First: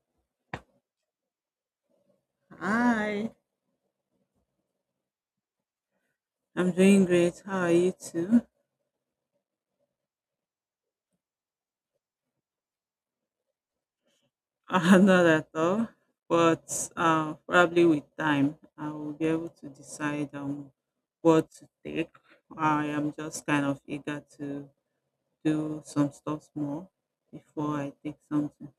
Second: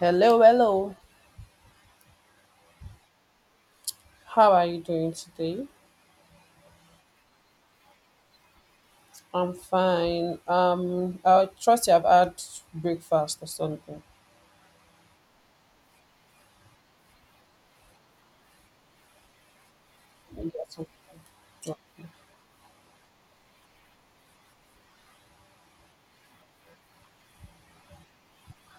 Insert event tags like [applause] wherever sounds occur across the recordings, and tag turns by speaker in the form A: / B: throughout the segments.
A: Hello, hello.
B: Hi,
A: How are you doing today?
B: I'm doing great. How are you too?
A: I'm fine. I trust you have had breakfast or something.
B: [laughs] Not at all, but probably with time, I will be able to decide what to take. I am just kind of eager to do some stuff more before I take something.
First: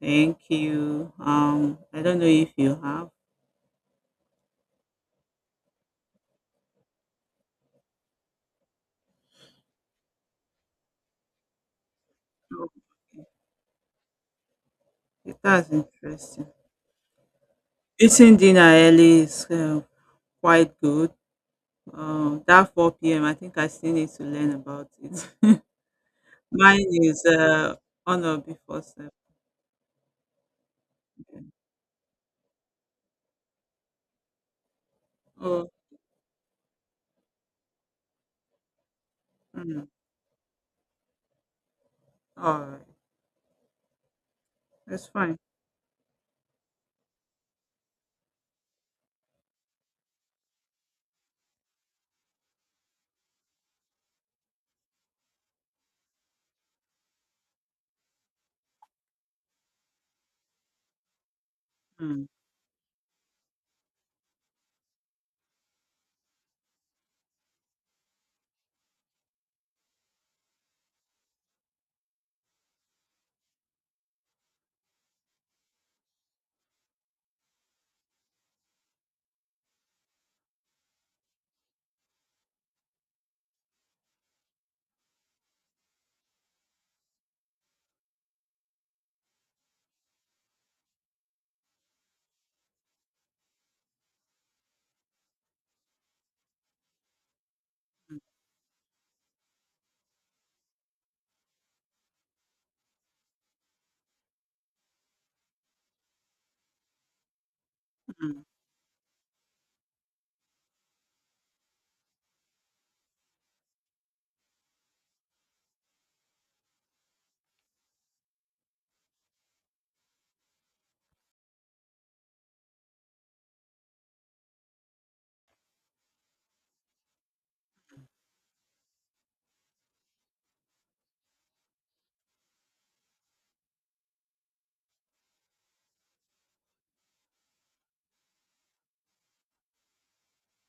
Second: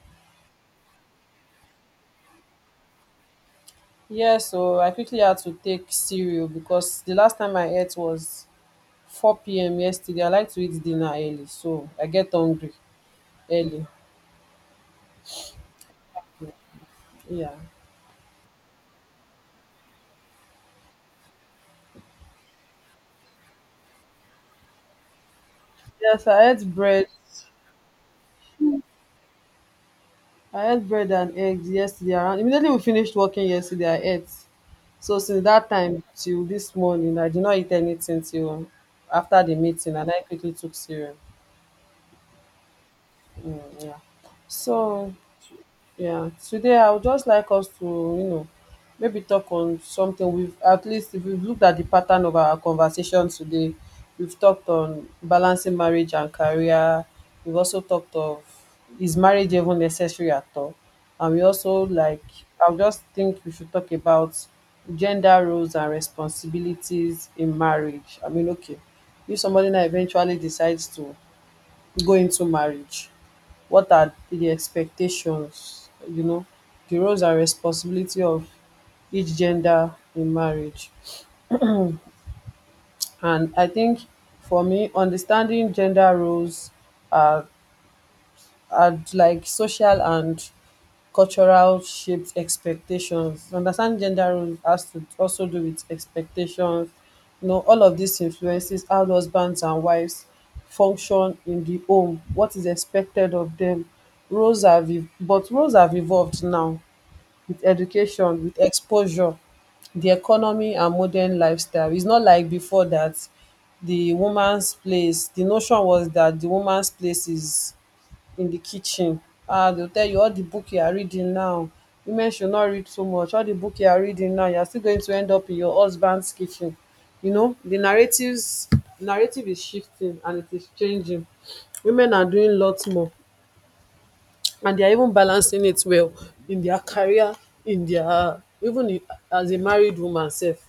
B: Thank you. I don't know if you have.
A: Yeah, so I quickly had to take cereal because the last time I ate was 4 p.m. yesterday. I like to eat dinner early, so I get
B: Oh,
A: hungry early.
B: okay, that's interesting.
A: Yeah.
B: Eating dinner early is quite good. That 4 p.m. I think I still need to learn about it. [laughs]
A: Yes, I ate
B: Mine
A: bread.
B: is honor before self.
A: I ate bread and eggs yesterday around immediately we finished working yesterday, I ate. So since that
B: Oh,
A: time till this morning, I did not eat anything till after the
B: mm,
A: meeting and I quickly took cereal.
B: all right.
A: Mm, yeah. So
B: That's fine.
A: yeah, today I would just like us to maybe talk on something we've at least if we've looked at the pattern of our conversation today, we've talked on balancing marriage and career. We've also talked of is marriage even necessary at all, and we also
B: Mm,
A: like I would just think we should talk about gender roles and responsibilities in marriage. I mean, okay, if somebody now eventually decides to go into marriage? What are the expectations, you know, the roles and responsibility of each gender in marriage? And I think for me, understanding gender roles are and like social and cultural shaped expectations. Understand gender roles has to also do with expectations. You know, all of
B: mm,
A: this influences how husbands and wives function in the home, what is expected of them. But roles have evolved now with
B: mm,
A: education, with exposure, the economy and modern lifestyle. It's not like before that the woman's place, the notion was that the woman's place is in the kitchen. Ah, they'll tell you all the book you are reading now, women should not read so much, all the book you are reading now you're still going to end up in your husband's kitchen. You know the narratives, narrative is shifting and it is changing. Women are doing lots more and they are even balancing it well in their career, in their even as a married woman self,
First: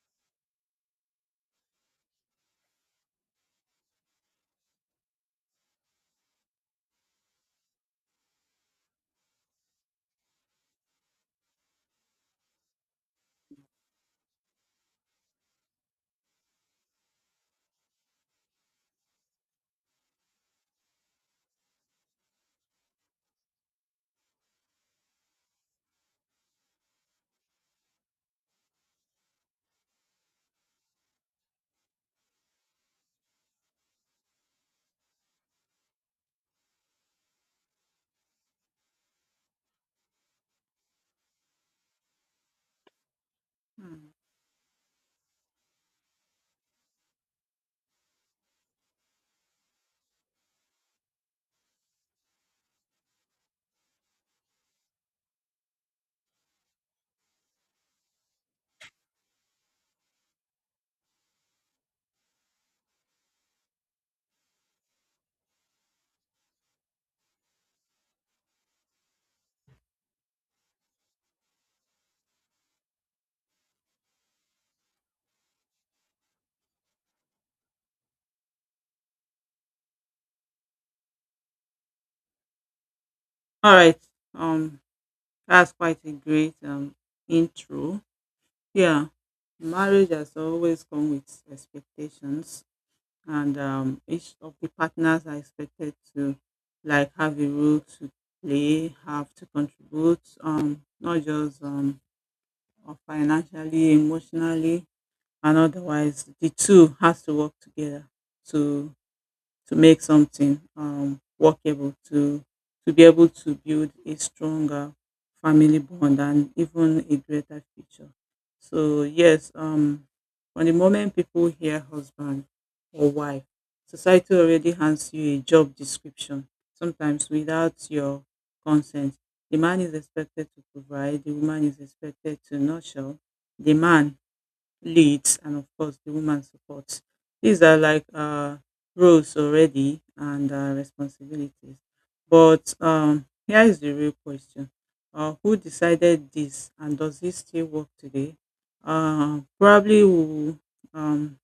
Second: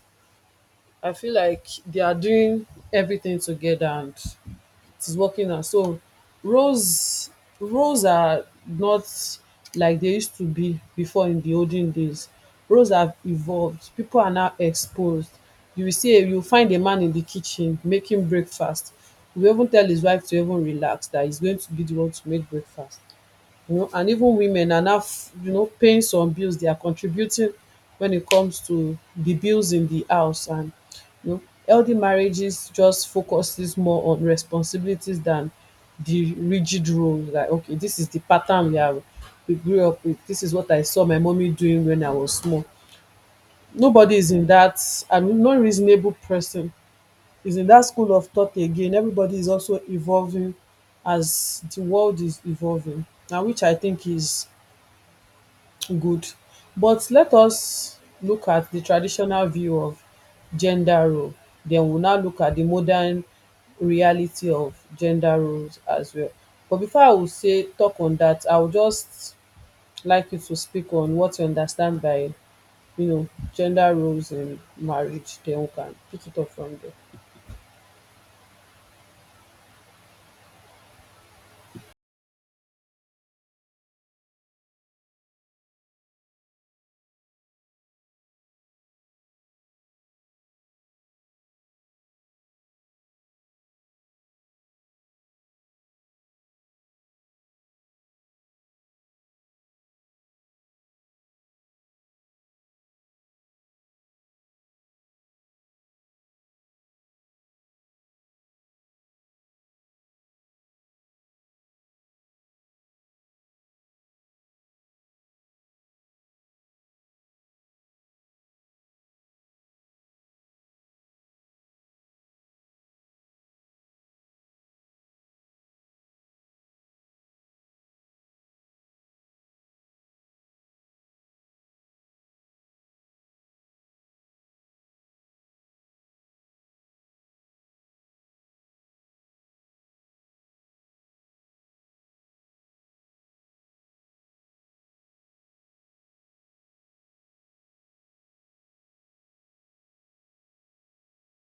A: I feel like they are doing everything together and it is working now. So roles roles are not like they used to be before in the olden days. Roles have evolved. People are now exposed. You will see you will find a man in the kitchen making breakfast. He will even tell his wife to even relax that he's going to be the one to make breakfast, you know, and even women are now you know paying some bills, they are contributing when it comes to the bills in the house and you know healthy marriages just focuses more on responsibilities than the rigid role, like okay this is the pattern we are, we grew up with, this is what I saw my mommy doing when I was small.
B: mm.
A: Nobody is in that and no reasonable person is in that school of thought again. Everybody is also evolving as the world is evolving, and which I think is good. But let us look at the traditional view of gender role. Then we'll now look at the modern reality of gender roles as well. But before I will say talk on that, I would just like you to speak on what you understand by you know gender roles in marriage. Then we can pick it up from there.
B: All right. Um, that's quite a great intro. Yeah, marriage has always come with expectations, and each of the partners are expected to like have a role to play, have to contribute. Not just financially, emotionally, and otherwise the two has to work together to to make something workable to be able to build a stronger family bond and even a greater future. So yes, from the moment people hear husband or wife, society already hands you a job description, sometimes without your consent. The man is expected to provide, the woman is expected to nurture, the man leads, and of course the woman supports. These are like roles already, and responsibilities. But here is the real question. Who decided this, and does it still work today? Probably we'll um,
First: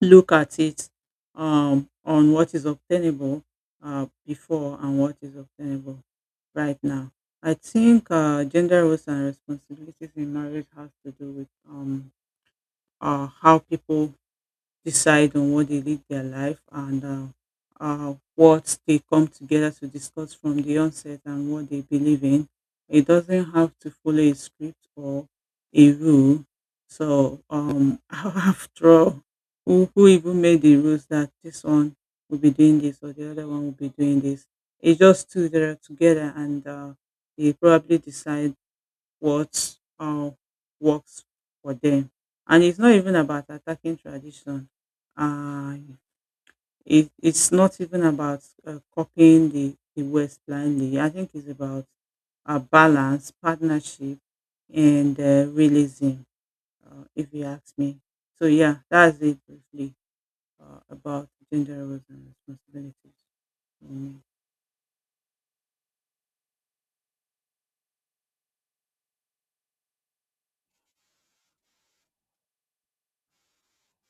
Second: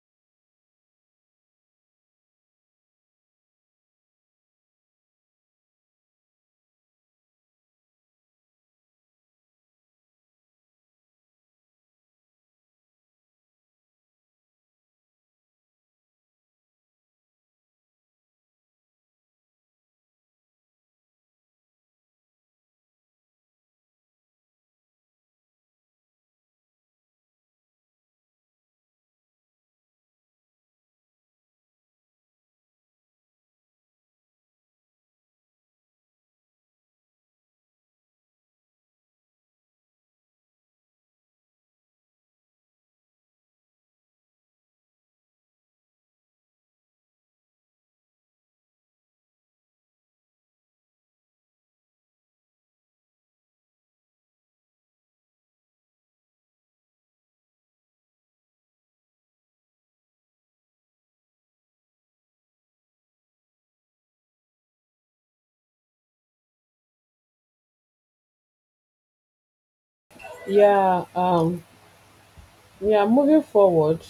B: look at it on what is obtainable before, and what is obtainable right now. I think gender roles and responsibilities in marriage has to do with how people decide on what they live their life, and what they come together to discuss from the onset, and what they believe in. It doesn't have to follow a script or a rule. So, [laughs] after all, who even made the rules that this one will be doing this or the other one will be doing this? It's just two that are together, and they probably decide what works for them. And it's not even about attacking tradition. Uh, it's not even about copying the West blindly. I think it's about a balance, partnership, and realism, if you ask me. So, yeah, that's it briefly about gender roles and responsibilities. Mm.
A: Yeah, yeah, moving forward,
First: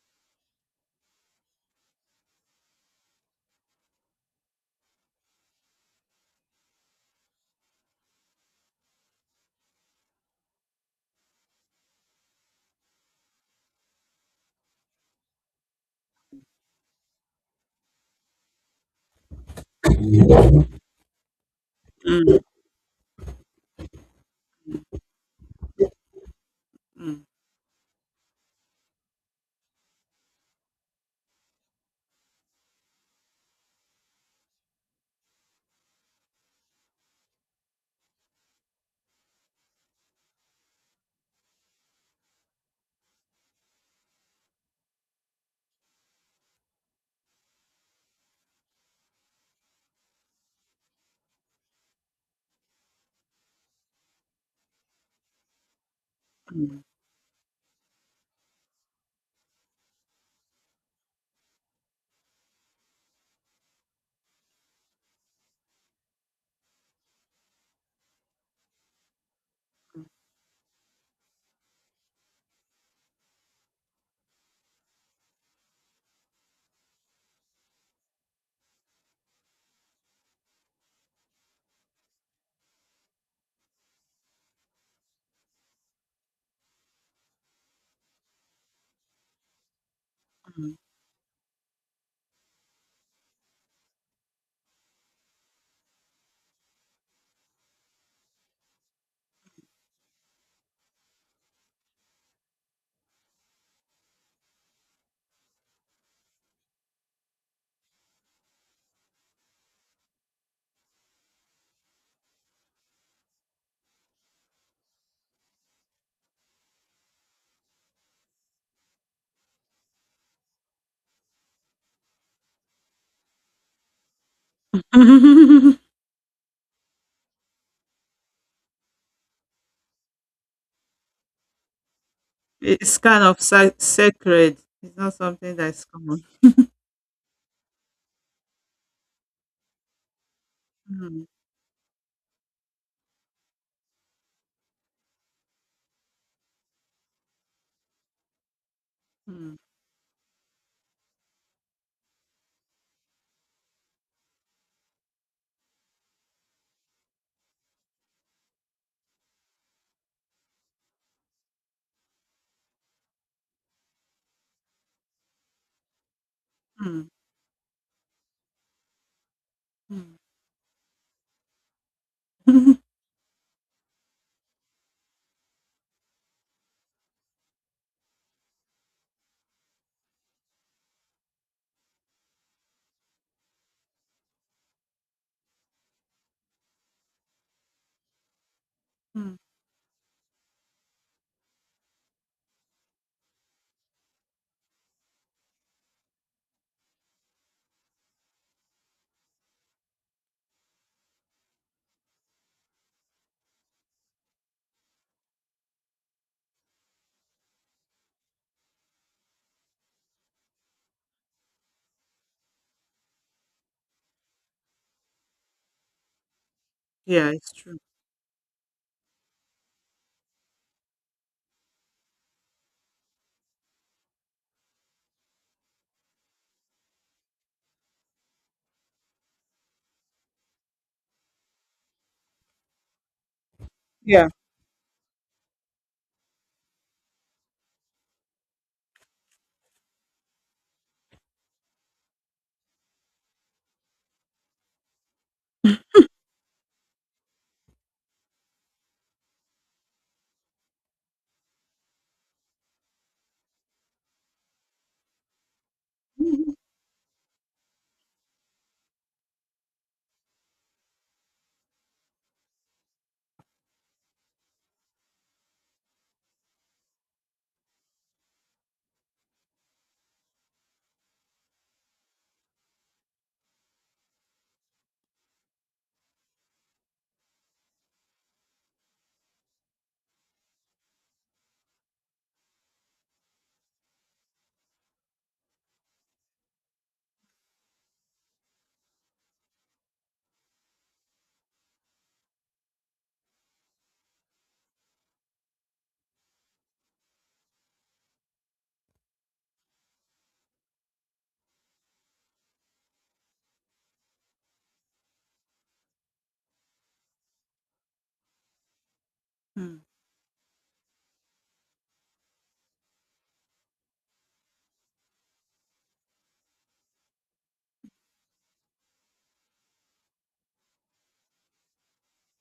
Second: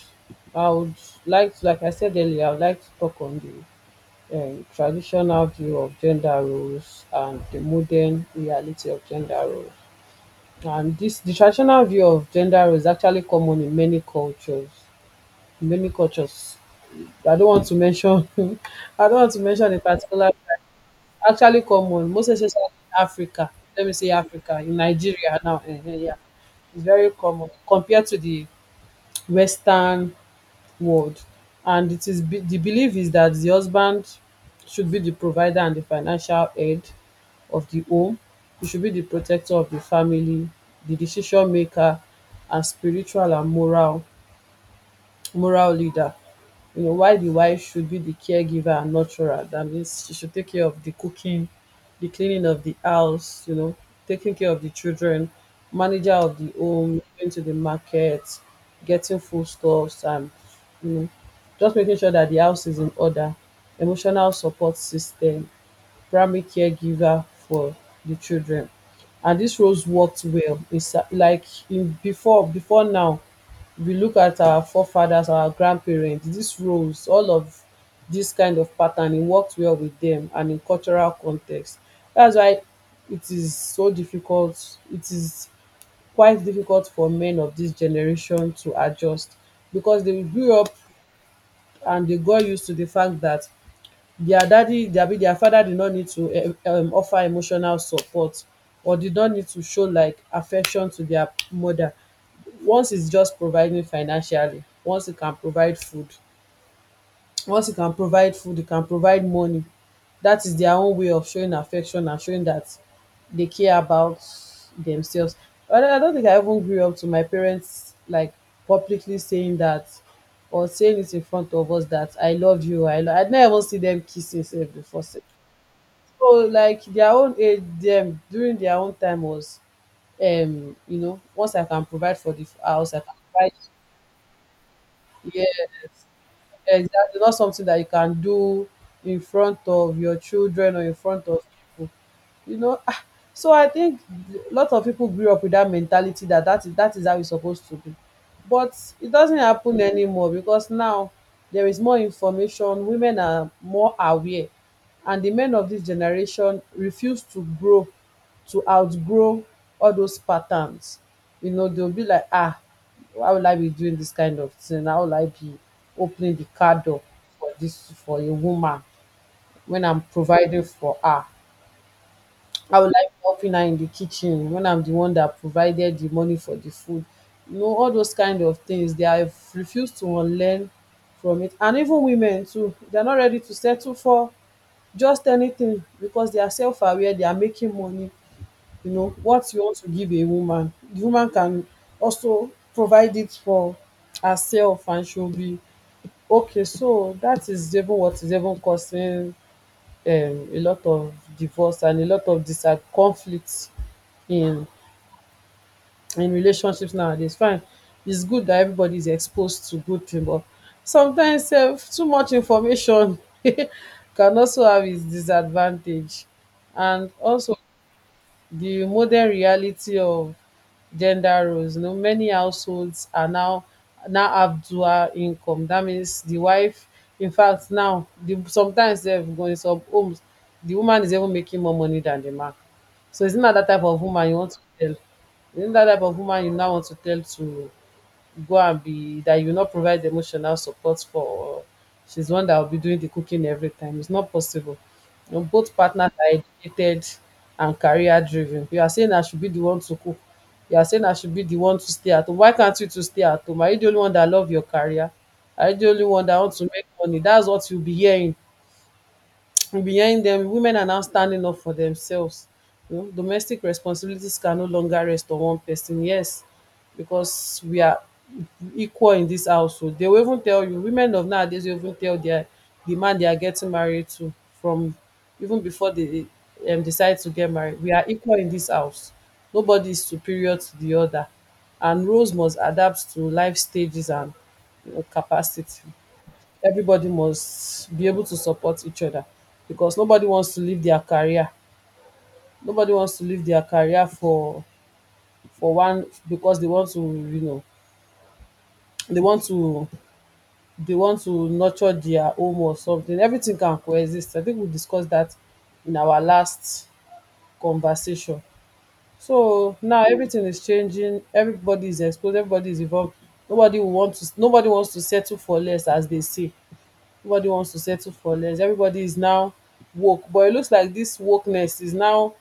A: I would like to, like I said earlier, I would like to talk on the traditional view of gender roles and the modern reality of gender roles. And this the traditional view of gender roles is actually common in many cultures. In many cultures, I don't want to mention. [laughs] I don't want to mention a particular tribe. Actually, common most
B: Mm,
A: especially in Africa. Let me say Africa in Nigeria now. Yeah, it's very
B: mm,
A: common compared to the Western world. And The belief is that the husband should be the provider and the financial head of the home. He should be the protector of the family, the decision maker, and spiritual and moral, moral leader. You know why the wife should be the caregiver and nurturer. That means she should take care of the cooking, the cleaning of the house, you know, taking care of the children, manager of the
B: mm,
A: home, going to the market, getting foodstuffs and you know just making sure that the house is in order, emotional support system, primary caregiver for the children. And dis roles worked well. It's like in before, before now we look at our forefathers, our grandparents, dis roles, all of this kind of pattern, it worked well with them and in cultural context. That's why it is so difficult, it is quite difficult for men of this generation to adjust, because they grew up
B: mm,
A: and they got used to the fact that their daddy abi their father did not need to offer emotional support, or did not need to show like affection to their mother. Once it's just providing financially, once it can provide food, once you can provide food, you can provide money. That is their own way of showing affection and showing that they care about themselves. But I don't think I even grew up to my parents like publicly saying that, or saying it in front of us that I love you. I'd never even see them kissing sef before sef.
B: mm. [laughs]
A: So like their own age them, during their own time was, um, you know, once I can provide for the house
B: It's
A: I can
B: kind of
A: provide.
B: sacred. It's not
A: Yeah,
B: something that's common.
A: exactly, not something that you can do in front of your children or in
B: Mm,
A: front of people. You know? Ah, so I think a lot of people grew up with that mentality, that that is how it's supposed to be. But it doesn't
B: mm,
A: happen anymore, because now there is more information, women are more aware, and the men of this generation refuse to grow, to outgrow all those patterns. You know, they'll be like, ah, why would I be doing this kind of thing? How will I be opening the car door
B: mm,
A: for a woman when I'm providing for her?
B: mm.
A: I
B: [laughs]
A: would like helping her in the kitchen when I'm the one that provided the money for the food. You know, all those kind of things, they have refused to unlearn from it. And even women too, they're not ready to settle for just anything, because they are self-aware, they are making money. You know,
B: Mm.
A: what you want to give a woman, the woman can also provide it for herself and she'll be okay. So that is even what is even causing a lot of divorce and a lot of dis conflict in in relationships nowadays. Fine, it's good that everybody is exposed to good thing, but sometimes sef too much information [laughs] can also have its disadvantage. And
B: Yeah, it's
A: also
B: true.
A: the modern reality of gender roles. You know, many households are now, have dual income. That means the wife, in fact, now sometimes they in some homes, the woman is even making more money than the man. So it's not that type of
B: Yeah.
A: woman you want to tell. It's not that type of woman you now want to tell to go and be that you will not provide emotional support for, or she's the one that will be doing the cooking every time. It's not possible. You know, both partners are educated and career driven. You are saying I should be the one to cook. You are saying I should be the one to stay at home. Why can't you to stay at home? Are you the only one that love your career? Are you the only
B: [laughs]
A: one that
B: Mhm.
A: wants to make money? That's what you'll be hearing behind them. Women are now standing up for themselves. You know domestic responsibilities can no longer rest on one person, yes, because we are equal in this household. They will even tell you, women of nowadays will even tell their, the man they are getting married to from even before they decide to get married, we are equal in this house, nobody is superior to the other. And roles must adapt to life stages and you know, capacity. Everybody must be able to support each other, because nobody wants to leave their career, for one, because they want to, you know, they want to they want to nurture their home or something. Everything can coexist. I think we discussed that in our last conversation. So
B: Mm.
A: now everything is changing, everybody is exposed, everybody is involved. Nobody wants to settle for less, as they say. Nobody wants to settle for less. Everybody is now woke. But it looks like this wokeness is now,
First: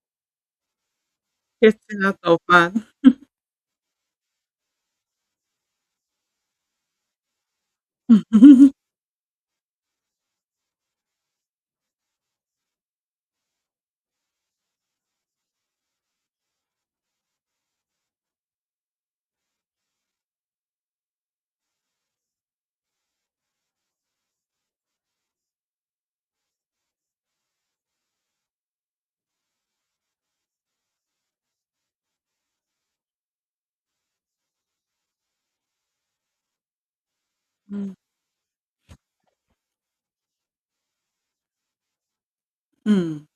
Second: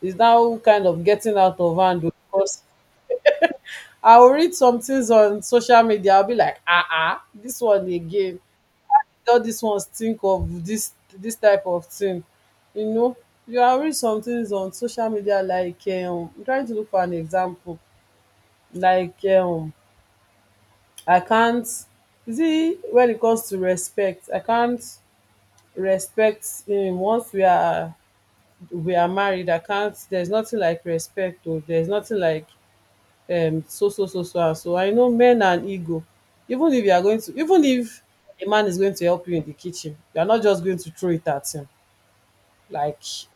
A: kind of getting out of
B: Getting
A: hand, oh,
B: out of
A: because
B: hand.
A: I will read some things on social media. I'll be like, ah ah, this one again.
B: [laughs]
A: All these ones think of this type of thing. You know, you are read some things on social media like I'm trying to look for an example. Like I can't see. When it comes to respect, I can't respect him. Once we are married, I can't. There's nothing like respect, or there's nothing like and so. I know men and ego. Even if you are going to even
B: Mm,
A: if a man is going to help you in the kitchen, you are not just going to throw it at him like,
B: mm.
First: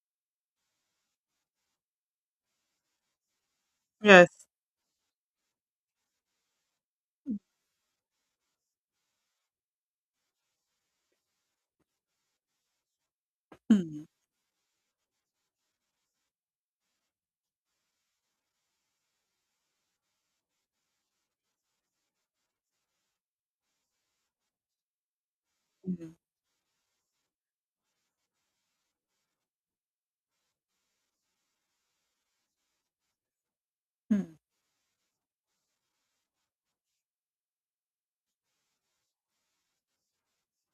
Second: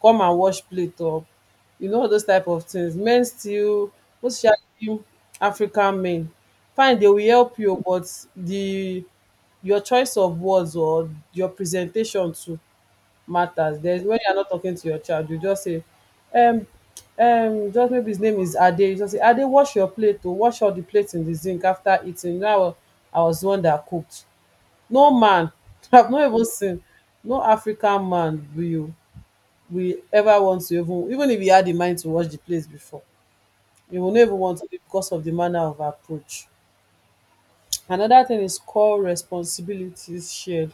A: come and wash plate up. You know, all those type of things, men still,
B: Yes.
A: most especially African men, fine, they will help you, but the, your choice of words or your presentation too matters. There's,
B: Mm,
A: when you're not talking to your child, you just say, um, just maybe his name is Ade. You just say, Ade, wash your plate, to wash all the plates in the zinc after eating. Now I was the one that cooked. No man, [laughs] I've
B: mm,
A: not even seen, no African man will ever want to, even if he had the mind to wash the plates before, he will never
B: mm,
A: want to because of the manner of approach. Another thing is core responsibilities shared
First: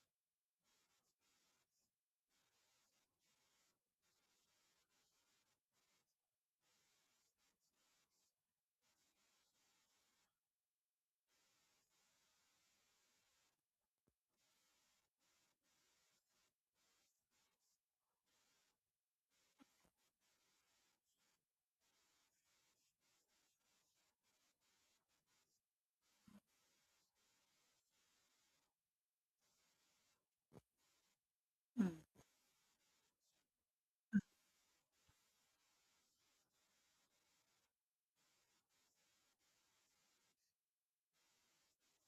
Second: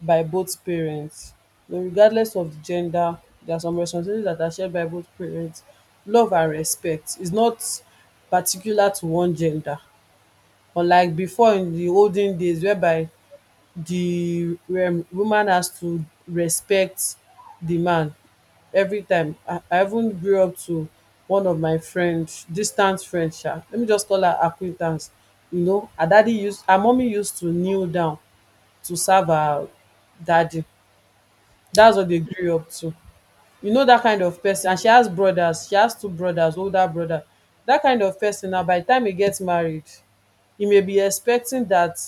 A: by both parents. So regardless of the gender, there are some responsibilities that are shared by both parents. Love and respect is not particular to one gender. Unlike before, in the olden days, whereby the woman has to respect the man every time. I even grew up to one of my friends, distant friends, sha. Let me just call her acquaintance. You know, her her mommy used to kneel down to serve her daddy.
B: mm,
A: That's what they grew up to. You know, that kind of person. And she has brothers. She has two brothers, older brother. That kind of person. Now, by the time he gets married, he may be expecting that,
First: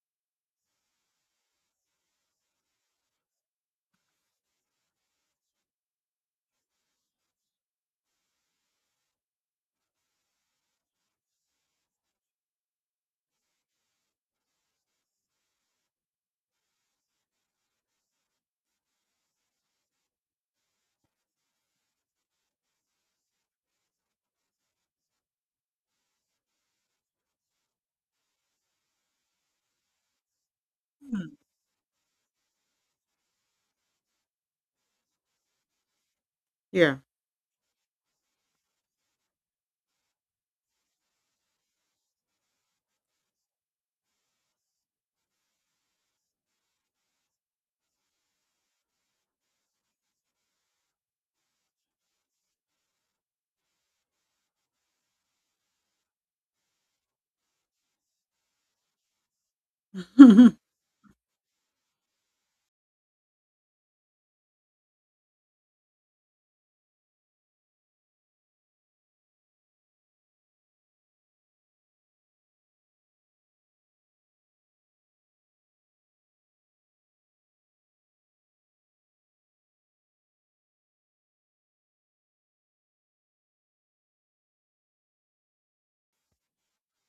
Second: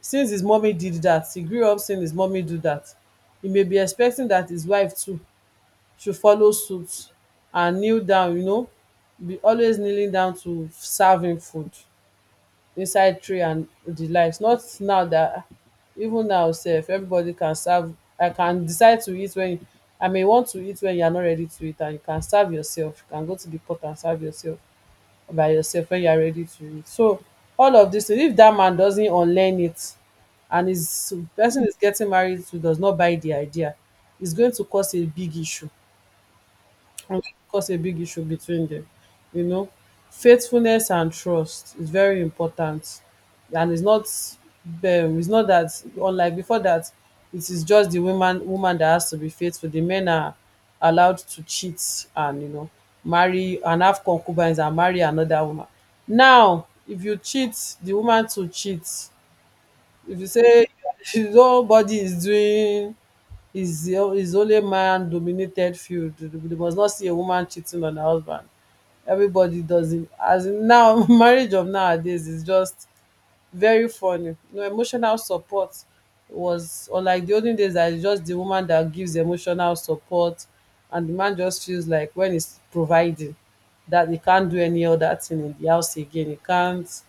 A: since his mommy did that, he grew up seeing his mommy do that. He may be expecting that his wife too should follow suit and kneel down, you know, be always kneeling down to serve him food inside tray and the likes. Not now that, even now sef, everybody can serve. I can decide to eat when, I may want to eat when you are not ready to eat, and you can serve yourself. You can go to the pot and serve yourself by yourself when you are ready to read. So all of this, if that man doesn't unlearn it, and his
B: mm.
A: person is getting married to does not buy the idea, it's going to cause a big issue
B: Yeah.
A: and can cause a big issue between them. You know, faithfulness and trust is very important, and it's not that, unlike before that it is just the woman that has to be faithful. The men are allowed to cheat and, you know, marry and have concubines and marry another woman. Now, if you cheat, the woman to cheat. If you say,
B: [laughs]
A: [laughs] nobody is doing, is the, is only a man dominated field, they must not see a woman cheating on her husband. Everybody does it, as in now. [laughs] Marriage of nowadays is just very funny. No emotional support, was unlike the olden days that it's just the woman that gives emotional support, and the man just feels like when he's providing that he can't do any other thing in the house again. He can't,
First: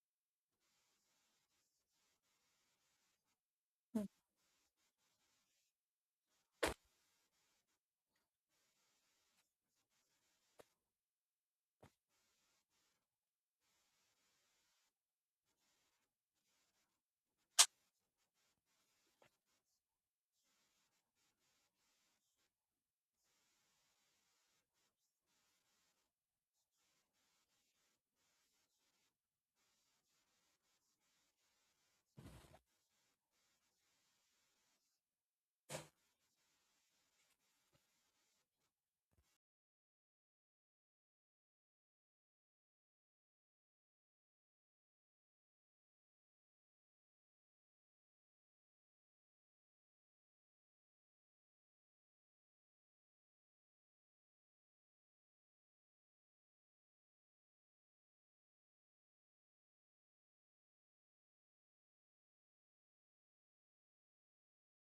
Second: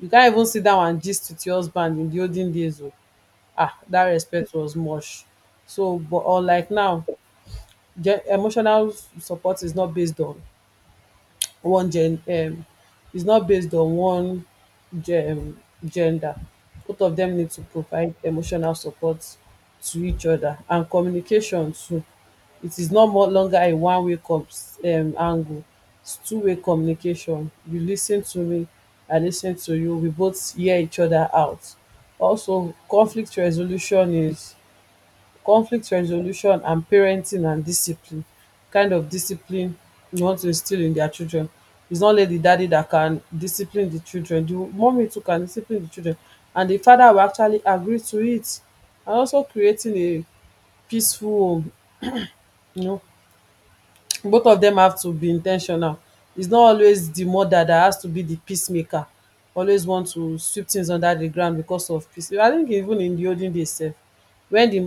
A: you can't even sit down and gist with your husband in the olden days oh. Ah, that respect was much so. But or like now, gen emotional support is not based on one gen is not based on one gen um, gender. Both of them need to provide emotional support to each other, and communication too. It is no more longer a one way cons angle. It's two-way communication. You lis ten to me, I lis ten to you, we both hear each other out. Also conflict resolution is, conflict resolution and parenting and discipline, kind of discipline you want to instill in their children. It's not only the daddy that can discipline the children, the mommy too can discipline the children, and the father will actually agree to it. And also creating a peaceful home, you know, both of them have to be intentional. It's not always the mother that has to be the peacemaker, always want to sweep things under the ground because of peace. I think even in the olden days sef, wen di,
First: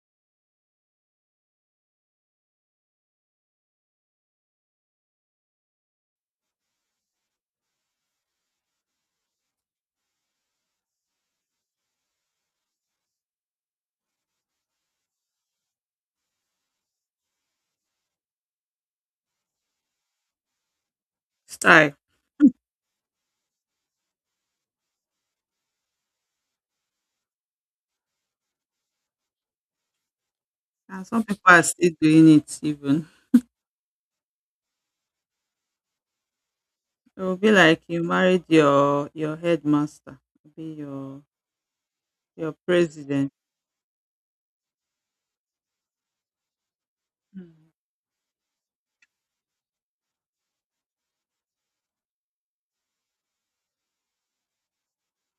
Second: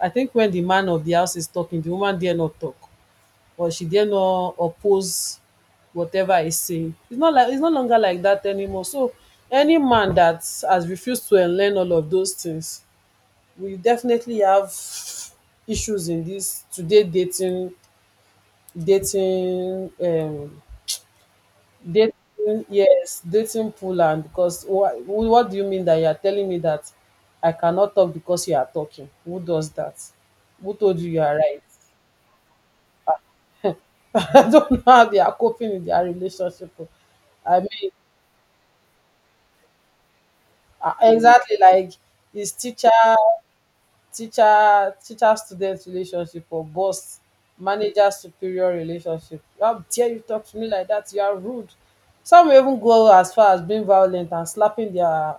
A: I think when the man of the house is talking, the woman dare not talk, or she dare not oppose whatever he's saying. It's not like, it's no longer like that anymore. So any man that has refused to learn all of those things, we definitely have issues in this today dating, dating um
B: Style.
A: dating. Yes, dating pool. And because what do you mean that you are telling me that I cannot talk because you are talking? Who does that? Who told
B: And
A: you you
B: some
A: are
B: people are
A: right?
B: still doing it even.
A: [laughs] I don't know how they are coping in their relationship oh.
B: It will be
A: I
B: like
A: mean,
B: you married your headmaster, be
A: ah,
B: your
A: exactly like his
B: your
A: teacher,
B: president.
A: teacher student relationship, or boss,
B: Mm.
A: manager, superior relationship. How dare you talk to me like that? You are rude. Some will even go as far as being violent and slapping their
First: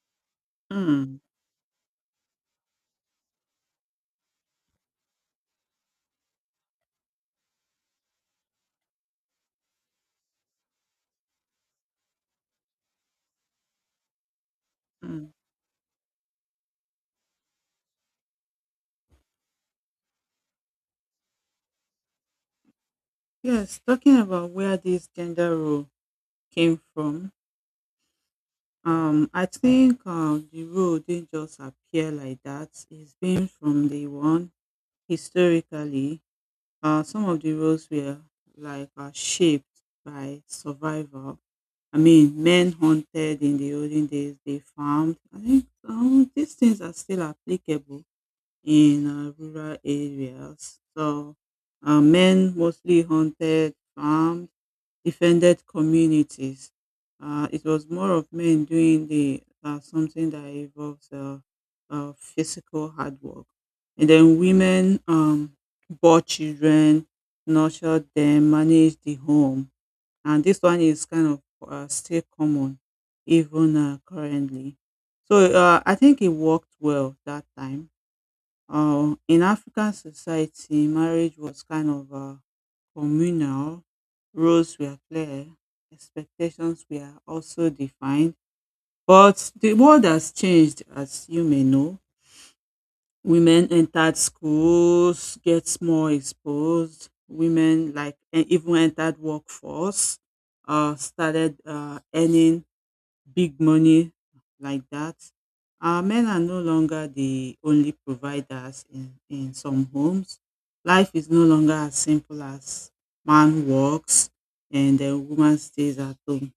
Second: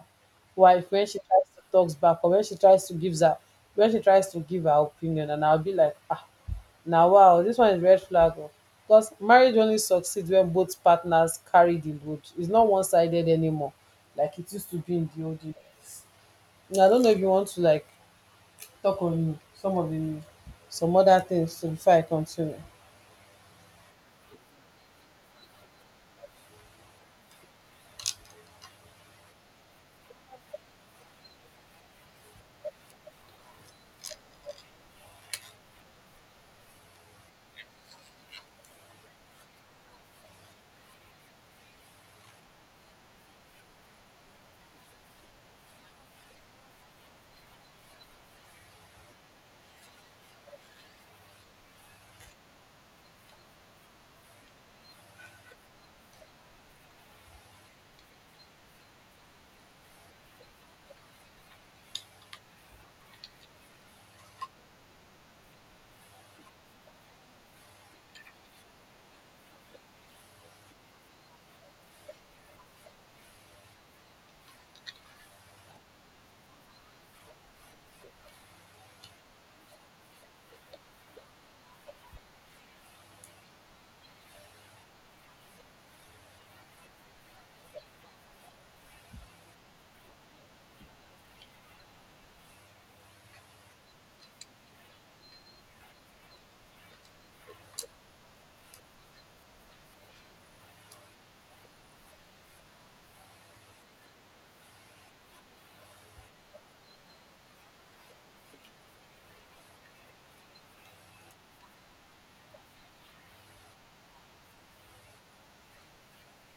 A: wife when she
B: Mm.
A: tries to talk back, or when she tries to give her, when she tries to give her opinion. And I'll be like, ah, now wow, this one is red flag oh." Because marriage only succeeds when both partners carry the load. It's not one-sided anymore like it used to be in the
B: Mm.
A: old days. I don't know if you want to like talk on some of the, some other things too before I continue.
B: Yes, talking about where this gender role came from, I think the role didn't just appear like that. It's been from day one. Historically, some of the roles were like shaped by survival. I mean, men hunted in the olden days, they farmed. I think these things are still applicable in rural areas. So, men mostly hunted, farmed, defended communities. It was more of men doing the something that involves physical hard work, and then women bore children, nurtured them, managed the home, and this one is kind of still common even currently. So I think it worked well that time. In African society, marriage was kind of communal. Roles were clear, expectations were also defined. But the world has changed, as you may know. Women entered schools, gets more exposed. Women like even entered workforce, started earning big money like that. Men are no longer the only providers in some homes. Life is no longer as simple as man works and the woman stays at home.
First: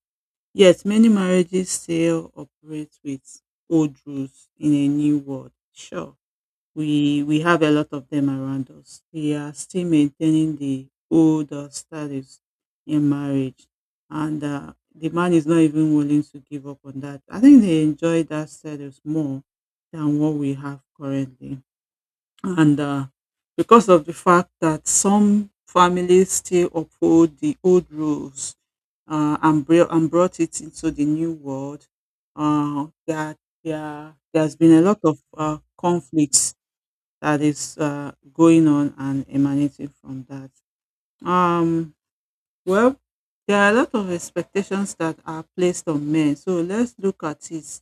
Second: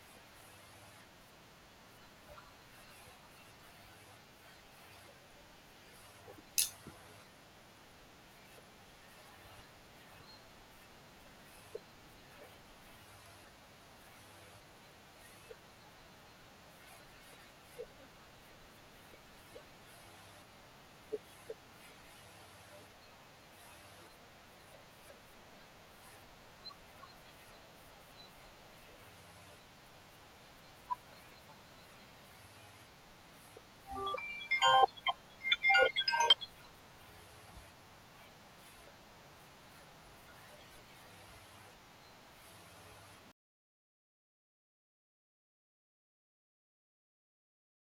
B: Yet many marriages still operate with old rules in a new world. Sure, we have a lot of them around us. We are still maintaining the old status in marriage, and the man is not even willing to give up on that. I think they enjoy that status more than what we have currently, and because of the fact that some families still uphold the old rules and brought it into the new world, that there's been a lot of conflicts that is going on and emanating from that. Um, well, there are a lot of expectations that are placed on men. So let's look at it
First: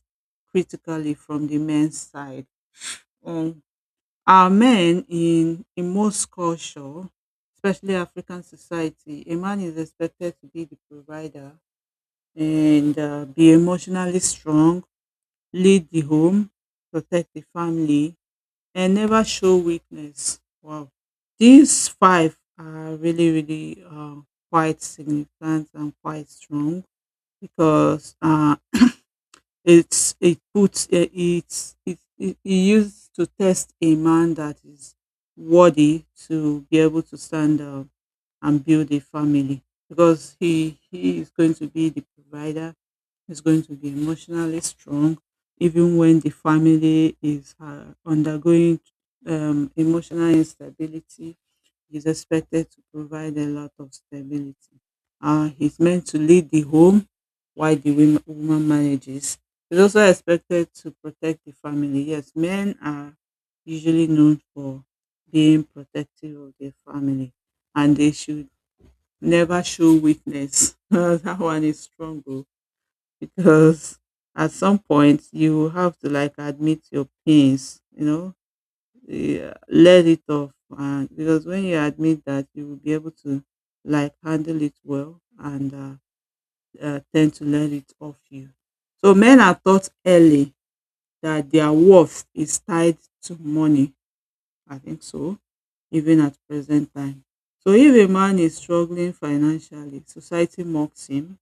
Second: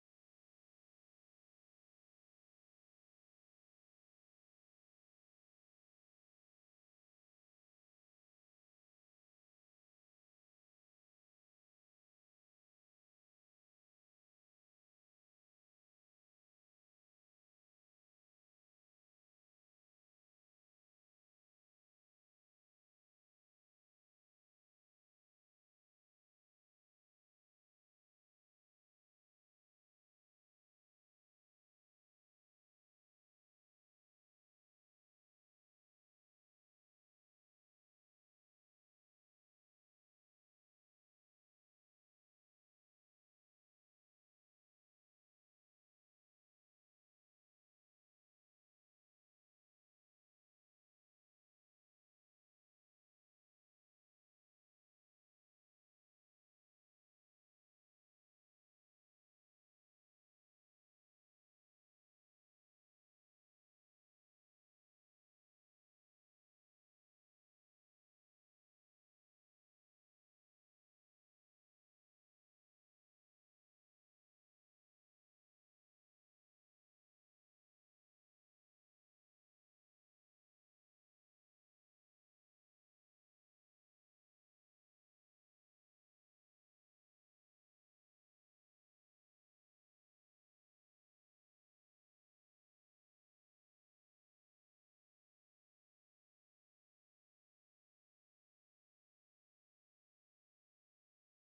B: critically from the men's side. Um, are men in most culture, especially African society, a man is expected to be the provider and be emotionally strong, lead the home, protect the family, and never show weakness. Wow. These five are really, really quite significant and quite strong, because it's it puts it's it, it, it used to test a man that is worthy to be able to stand up and build a family, because he is going to be the provider, is going to be emotionally strong, even when the family is undergoing emotional instability. He's expected to provide a lot of stability. He's meant to lead the home while the woman manages. He's also expected to protect the family. Yes, men are usually known for being protective of their family, and they should never show weakness. [laughs] That one is strong. Oh, because at some point you have to like admit your pains, yeah, let it off. And because when you admit that, you will be able to like handle it well, and tend to let it off you. So men are taught early that their worth is tied to money. I think so, even at present time. So if a man is struggling financially, society mocks him,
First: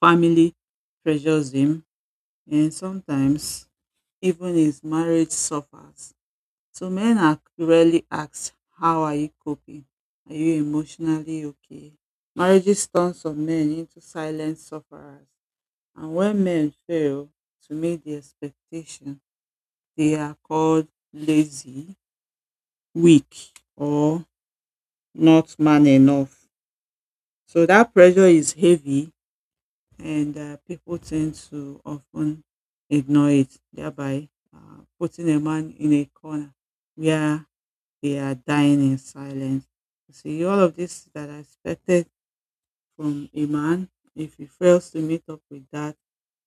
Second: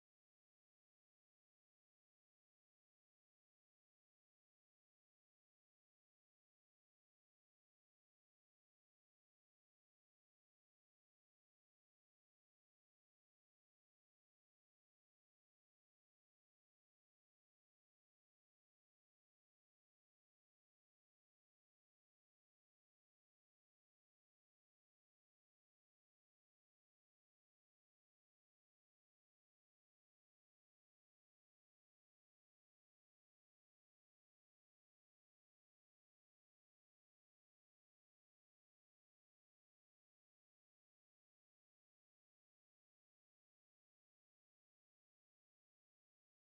B: family pressures him, and sometimes even his marriage suffers. So men are rarely asked, how are you coping? Are you emotionally okay? Marriages turn some men into silent sufferers. And when men fail to meet the expectation, they are called lazy, weak, or not man enough. So that pressure is heavy, and people tend to often ignore it, thereby putting a man in a corner where they are dying in silence. You see, all of this that I expected from a man. If he fails to meet up with that,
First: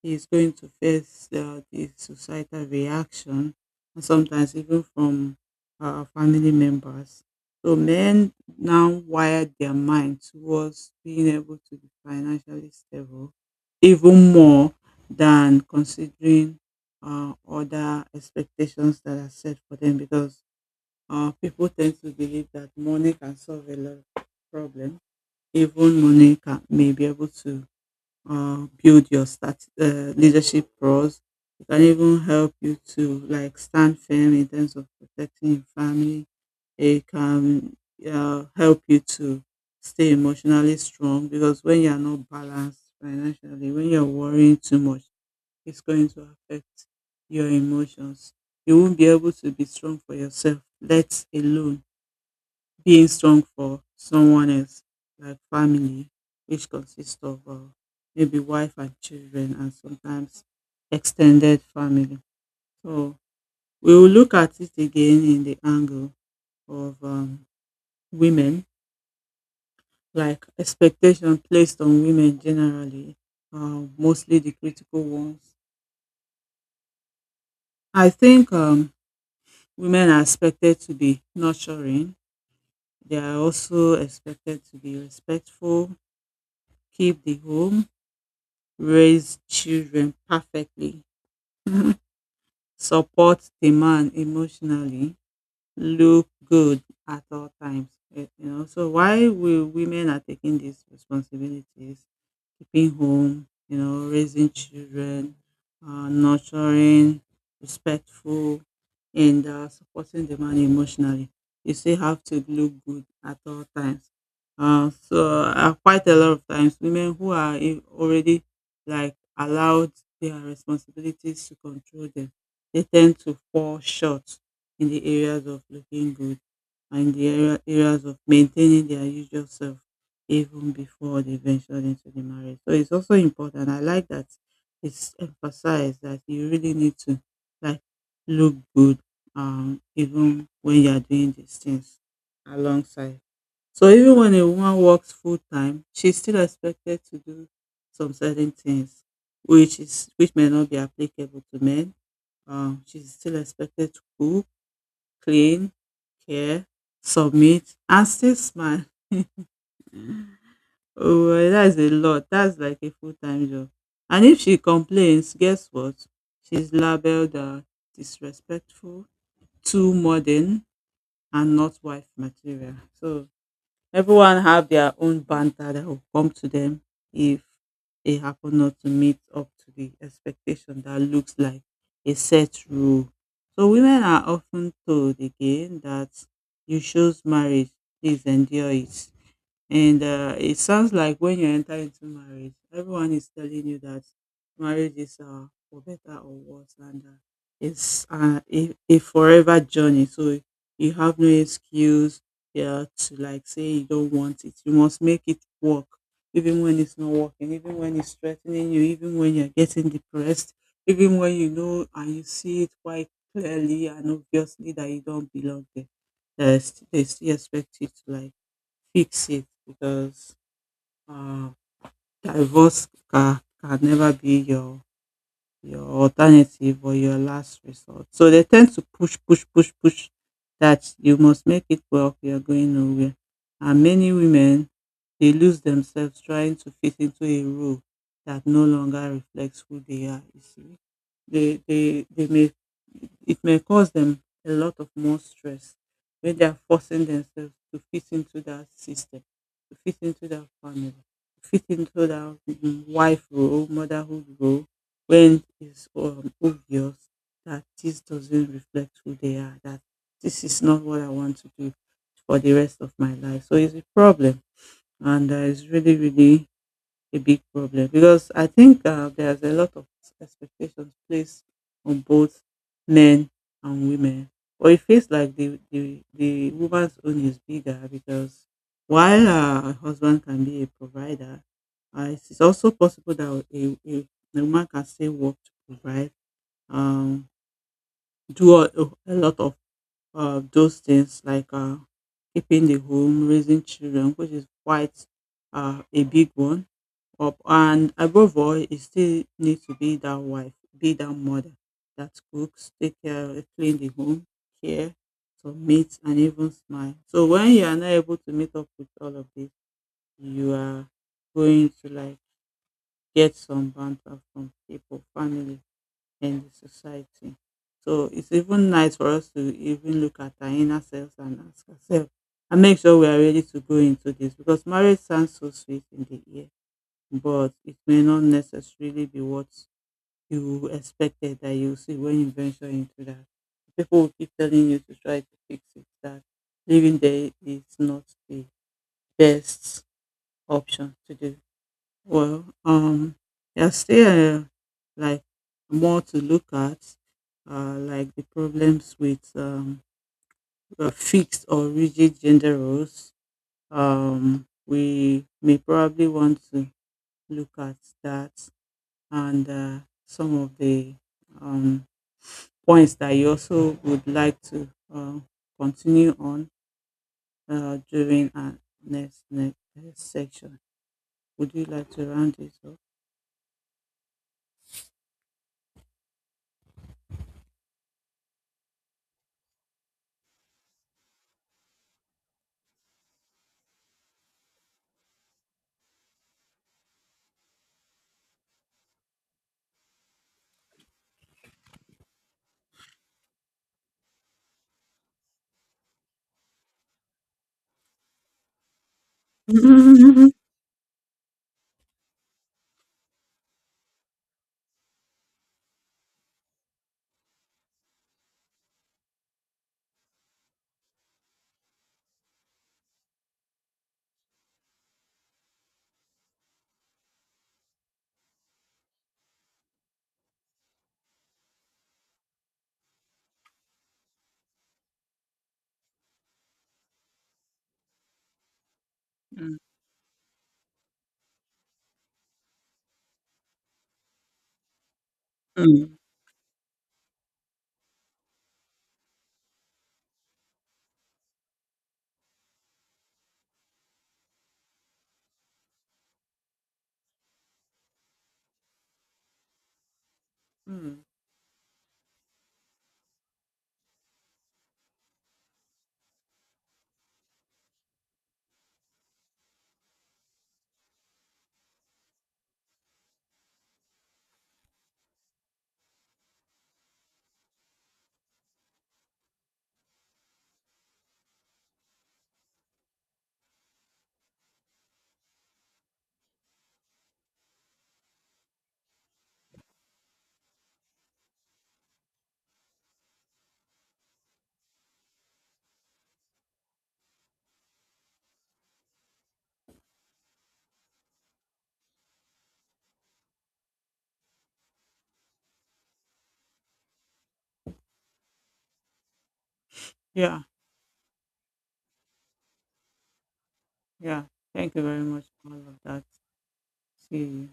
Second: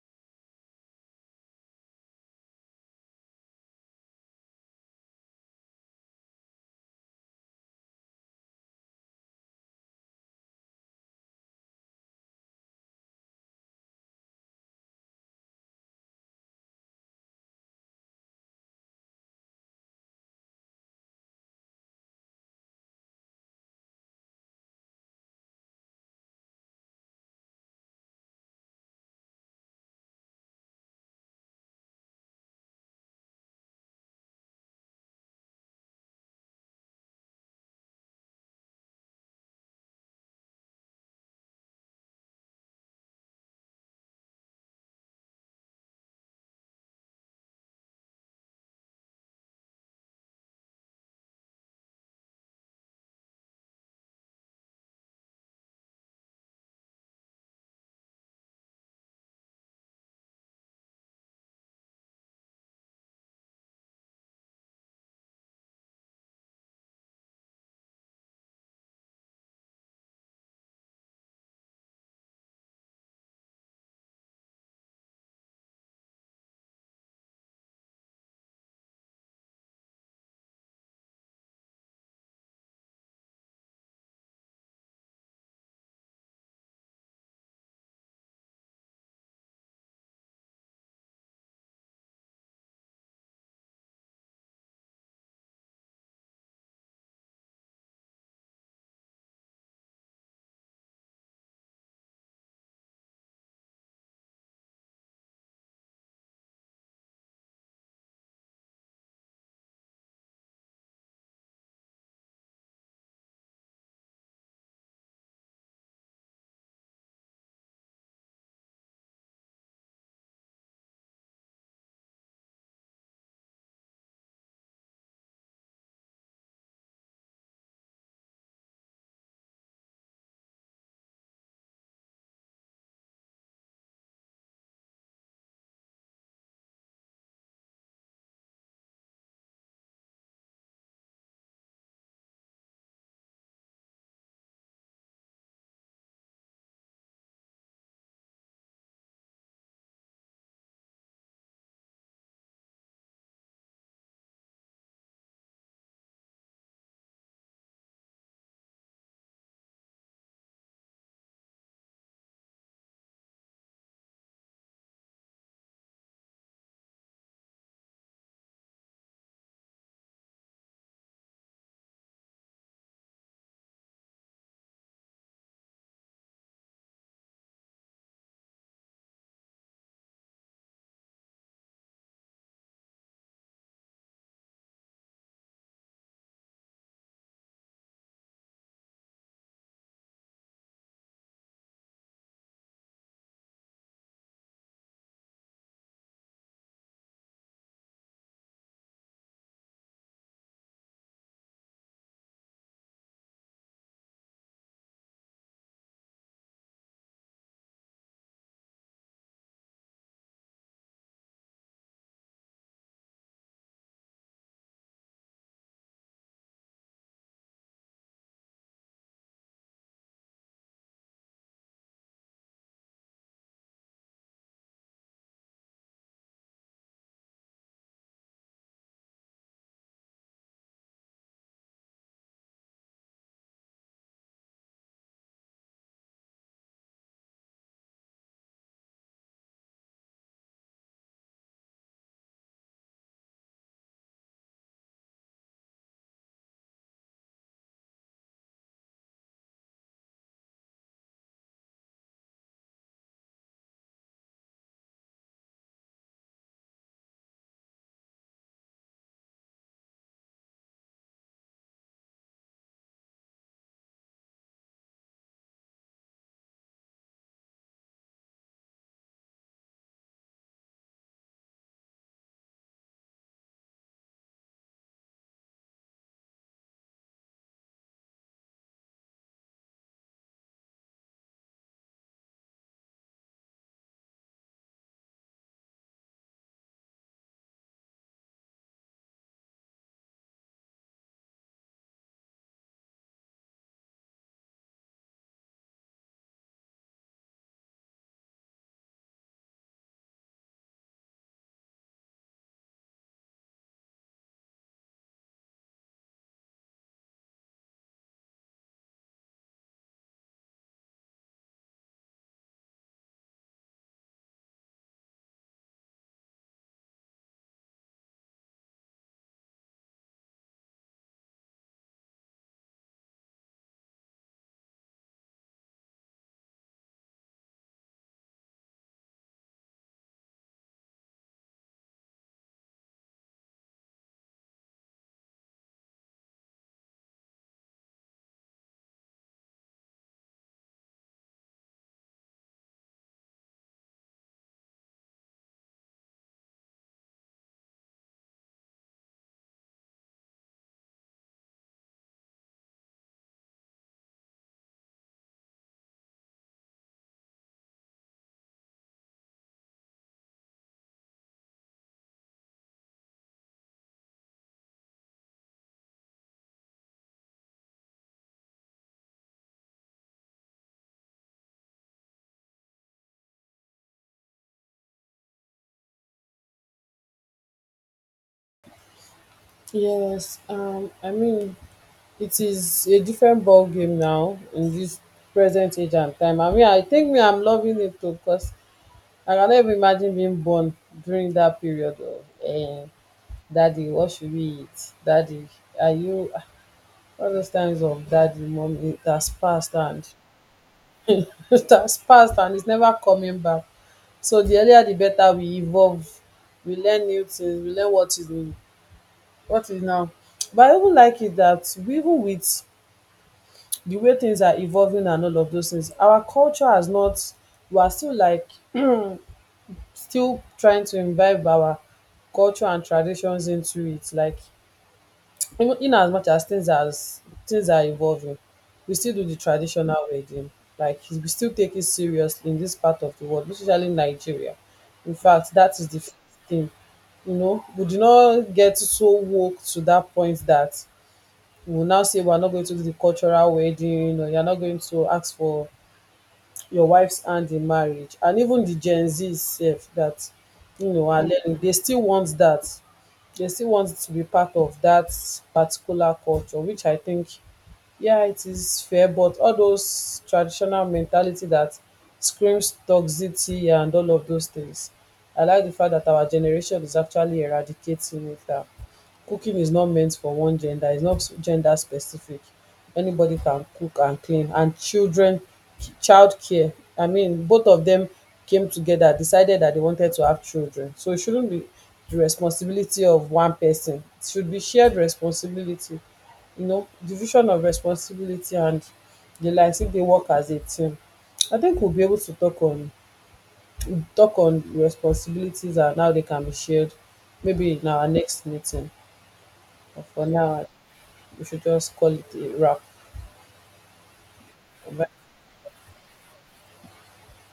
B: he is going to face the societal reaction, and sometimes even from family members. So men now wire their mind towards being able to be financially stable, even more than considering other expectations that are set for them, because people tend to believe that money can solve a lot of problems. Even money can may be able to build your start leadership pros. It can even help you to like stand firm in terms of protecting your family. It can help you to stay emotionally strong, because when you are not balanced financially, when you're worrying too much, it's going to affect your emotions. You won't be able to be strong for yourself, let alone being strong for someone else, like family, which consists of maybe wife and children, and sometimes extended family. So we will look at it again in the angle of women, like expectation placed on women generally, mostly the critical ones. I think women are expected to be nurturing. They are also expected to be respectful, keep the home, raise children perfectly, [laughs] support the man emotionally, look good at all times. So why we women are taking these responsibilities: keeping home, raising children, nurturing, respectful, and supporting the man emotionally. You still have to look good at all times. So quite a lot of times, women who are already like allowed their responsibilities to control them, they tend to fall short in the areas of looking good, and the areas of maintaining their usual self even before they ventured into the marriage. So it's also important. I like that it's emphasized that you really need to like look good, even when you are doing these things alongside. So even when a woman works full time, she's still expected to do some certain things, which may not be applicable to men. She's still expected to cook, clean, care, submit, and still smile. Oh, well, that's a lot. That's like a full-time job. And if she complains, guess what? She's labeled disrespectful, too modern, and not wife material. So everyone have their own banter that will come to them if they happen not to meet up to the expectation that looks like a set rule. So women are often told again that you chose marriage, please endure it, and it sounds like when you enter into marriage, everyone is telling you that marriage is for better or worse, and it's a, forever journey. So you have no excuse, yeah, to like say you don't want it. You must make it work, even when it's not working, even when it's threatening you, even when you're getting depressed, even when you know and you see it quite clearly and obviously that you don't belong there. Uh, they still expect you to like fix it, because uh, divorce can never be your alternative or your last resort. So they tend to push, push, push, push, that you must make it work, you're going nowhere. And many women, they lose themselves trying to fit into a role that no longer reflects who they are, you see. They, they, they may, it may cause them a lot of more stress when they are forcing themselves to fit into that system, to fit into that family, to fit into that wife role, motherhood role, when it's obvious that this doesn't reflect who they are, that this is not what I want to do for the rest of my life. So it's a problem, and it's really, really a big problem, because I think there's a lot of expectations placed on both men and women. Or it feels like the woman's own is bigger, because while a husband can be a provider, it's also possible that a woman can still work to provide, um, do a lot of those things, like keeping the home, raising children, which is quite a big one. Up and above all, it still need to be that wife, be that mother, that cooks, take care, clean the home, care, submit, and even smile. So when you are not able to meet up with all of this, you are going to like get some banter from people, family, and the society. So it's even nice for us to even look at our inner selves and ask ourselves, and make sure we are ready to go into this, because marriage sounds so sweet in the ear, but it may not necessarily be what you expected that you see when you venture into that. People will keep telling you to try to fix it, that living there is not the best option to do. Well, there's still like more to look at, like the problems with fixed or rigid gender roles. We may probably want to look at that, and some of the um, points that you also would like to uh, continue on during our next section. Would you like to round this up?
A: Yes, I mean, it is a different ball game now in this present age and time. I mean, I think me, I'm loving it too, because I can never imagine being born during that period of, eh, daddy, what should we eat? Daddy, are you, ah, all those times of daddy, mommy, that's passed, and
B: Mm,
A: [laughs] that's passed, and it's never coming back. So the earlier the better we evolve. We learn new things, we learn what is in-, what is now. But I even like it that we, even with the way things are evolving and all of those things, our culture has not, we are still like [clears throat] still trying to imbibe our culture and traditions into it. Like in as much as things are evolving, we still do the
B: mm,
A: traditional wedding, like we still take it seriously in this part of the world, especially Nigeria. In fact, that is
B: mm.
A: the first thing. You know, we do not get so woke to that point that we will now say we are not going to do the cultural wedding, or you are not going to ask for your wife's hand in marriage. And even the gen z sef, that you
B: Mm.
A: know are learning, they still want that, they still want to be part of that particular culture, which I think, yeah, it is fair. But all those traditional mentality that screams toxicity and all of those things, I like the fact that our generation is actually eradicating it now. Cooking is not meant for one gender, it's not gender specific. Anybody can cook and clean. And children, child care. I mean, both of them came together, decided that they wanted to have children. So it shouldn't be the responsibility of one person, it should be shared responsibility. You know, division of responsibility and the likes, if they work as a team. I think we'll be able to talk on responsibilities and how they can be shared, maybe in our next meeting. But for
B: Yeah,
A: now, we should Wichita's quality rock
B: yeah. Thank you very
A: band.
B: much for all of that. See you.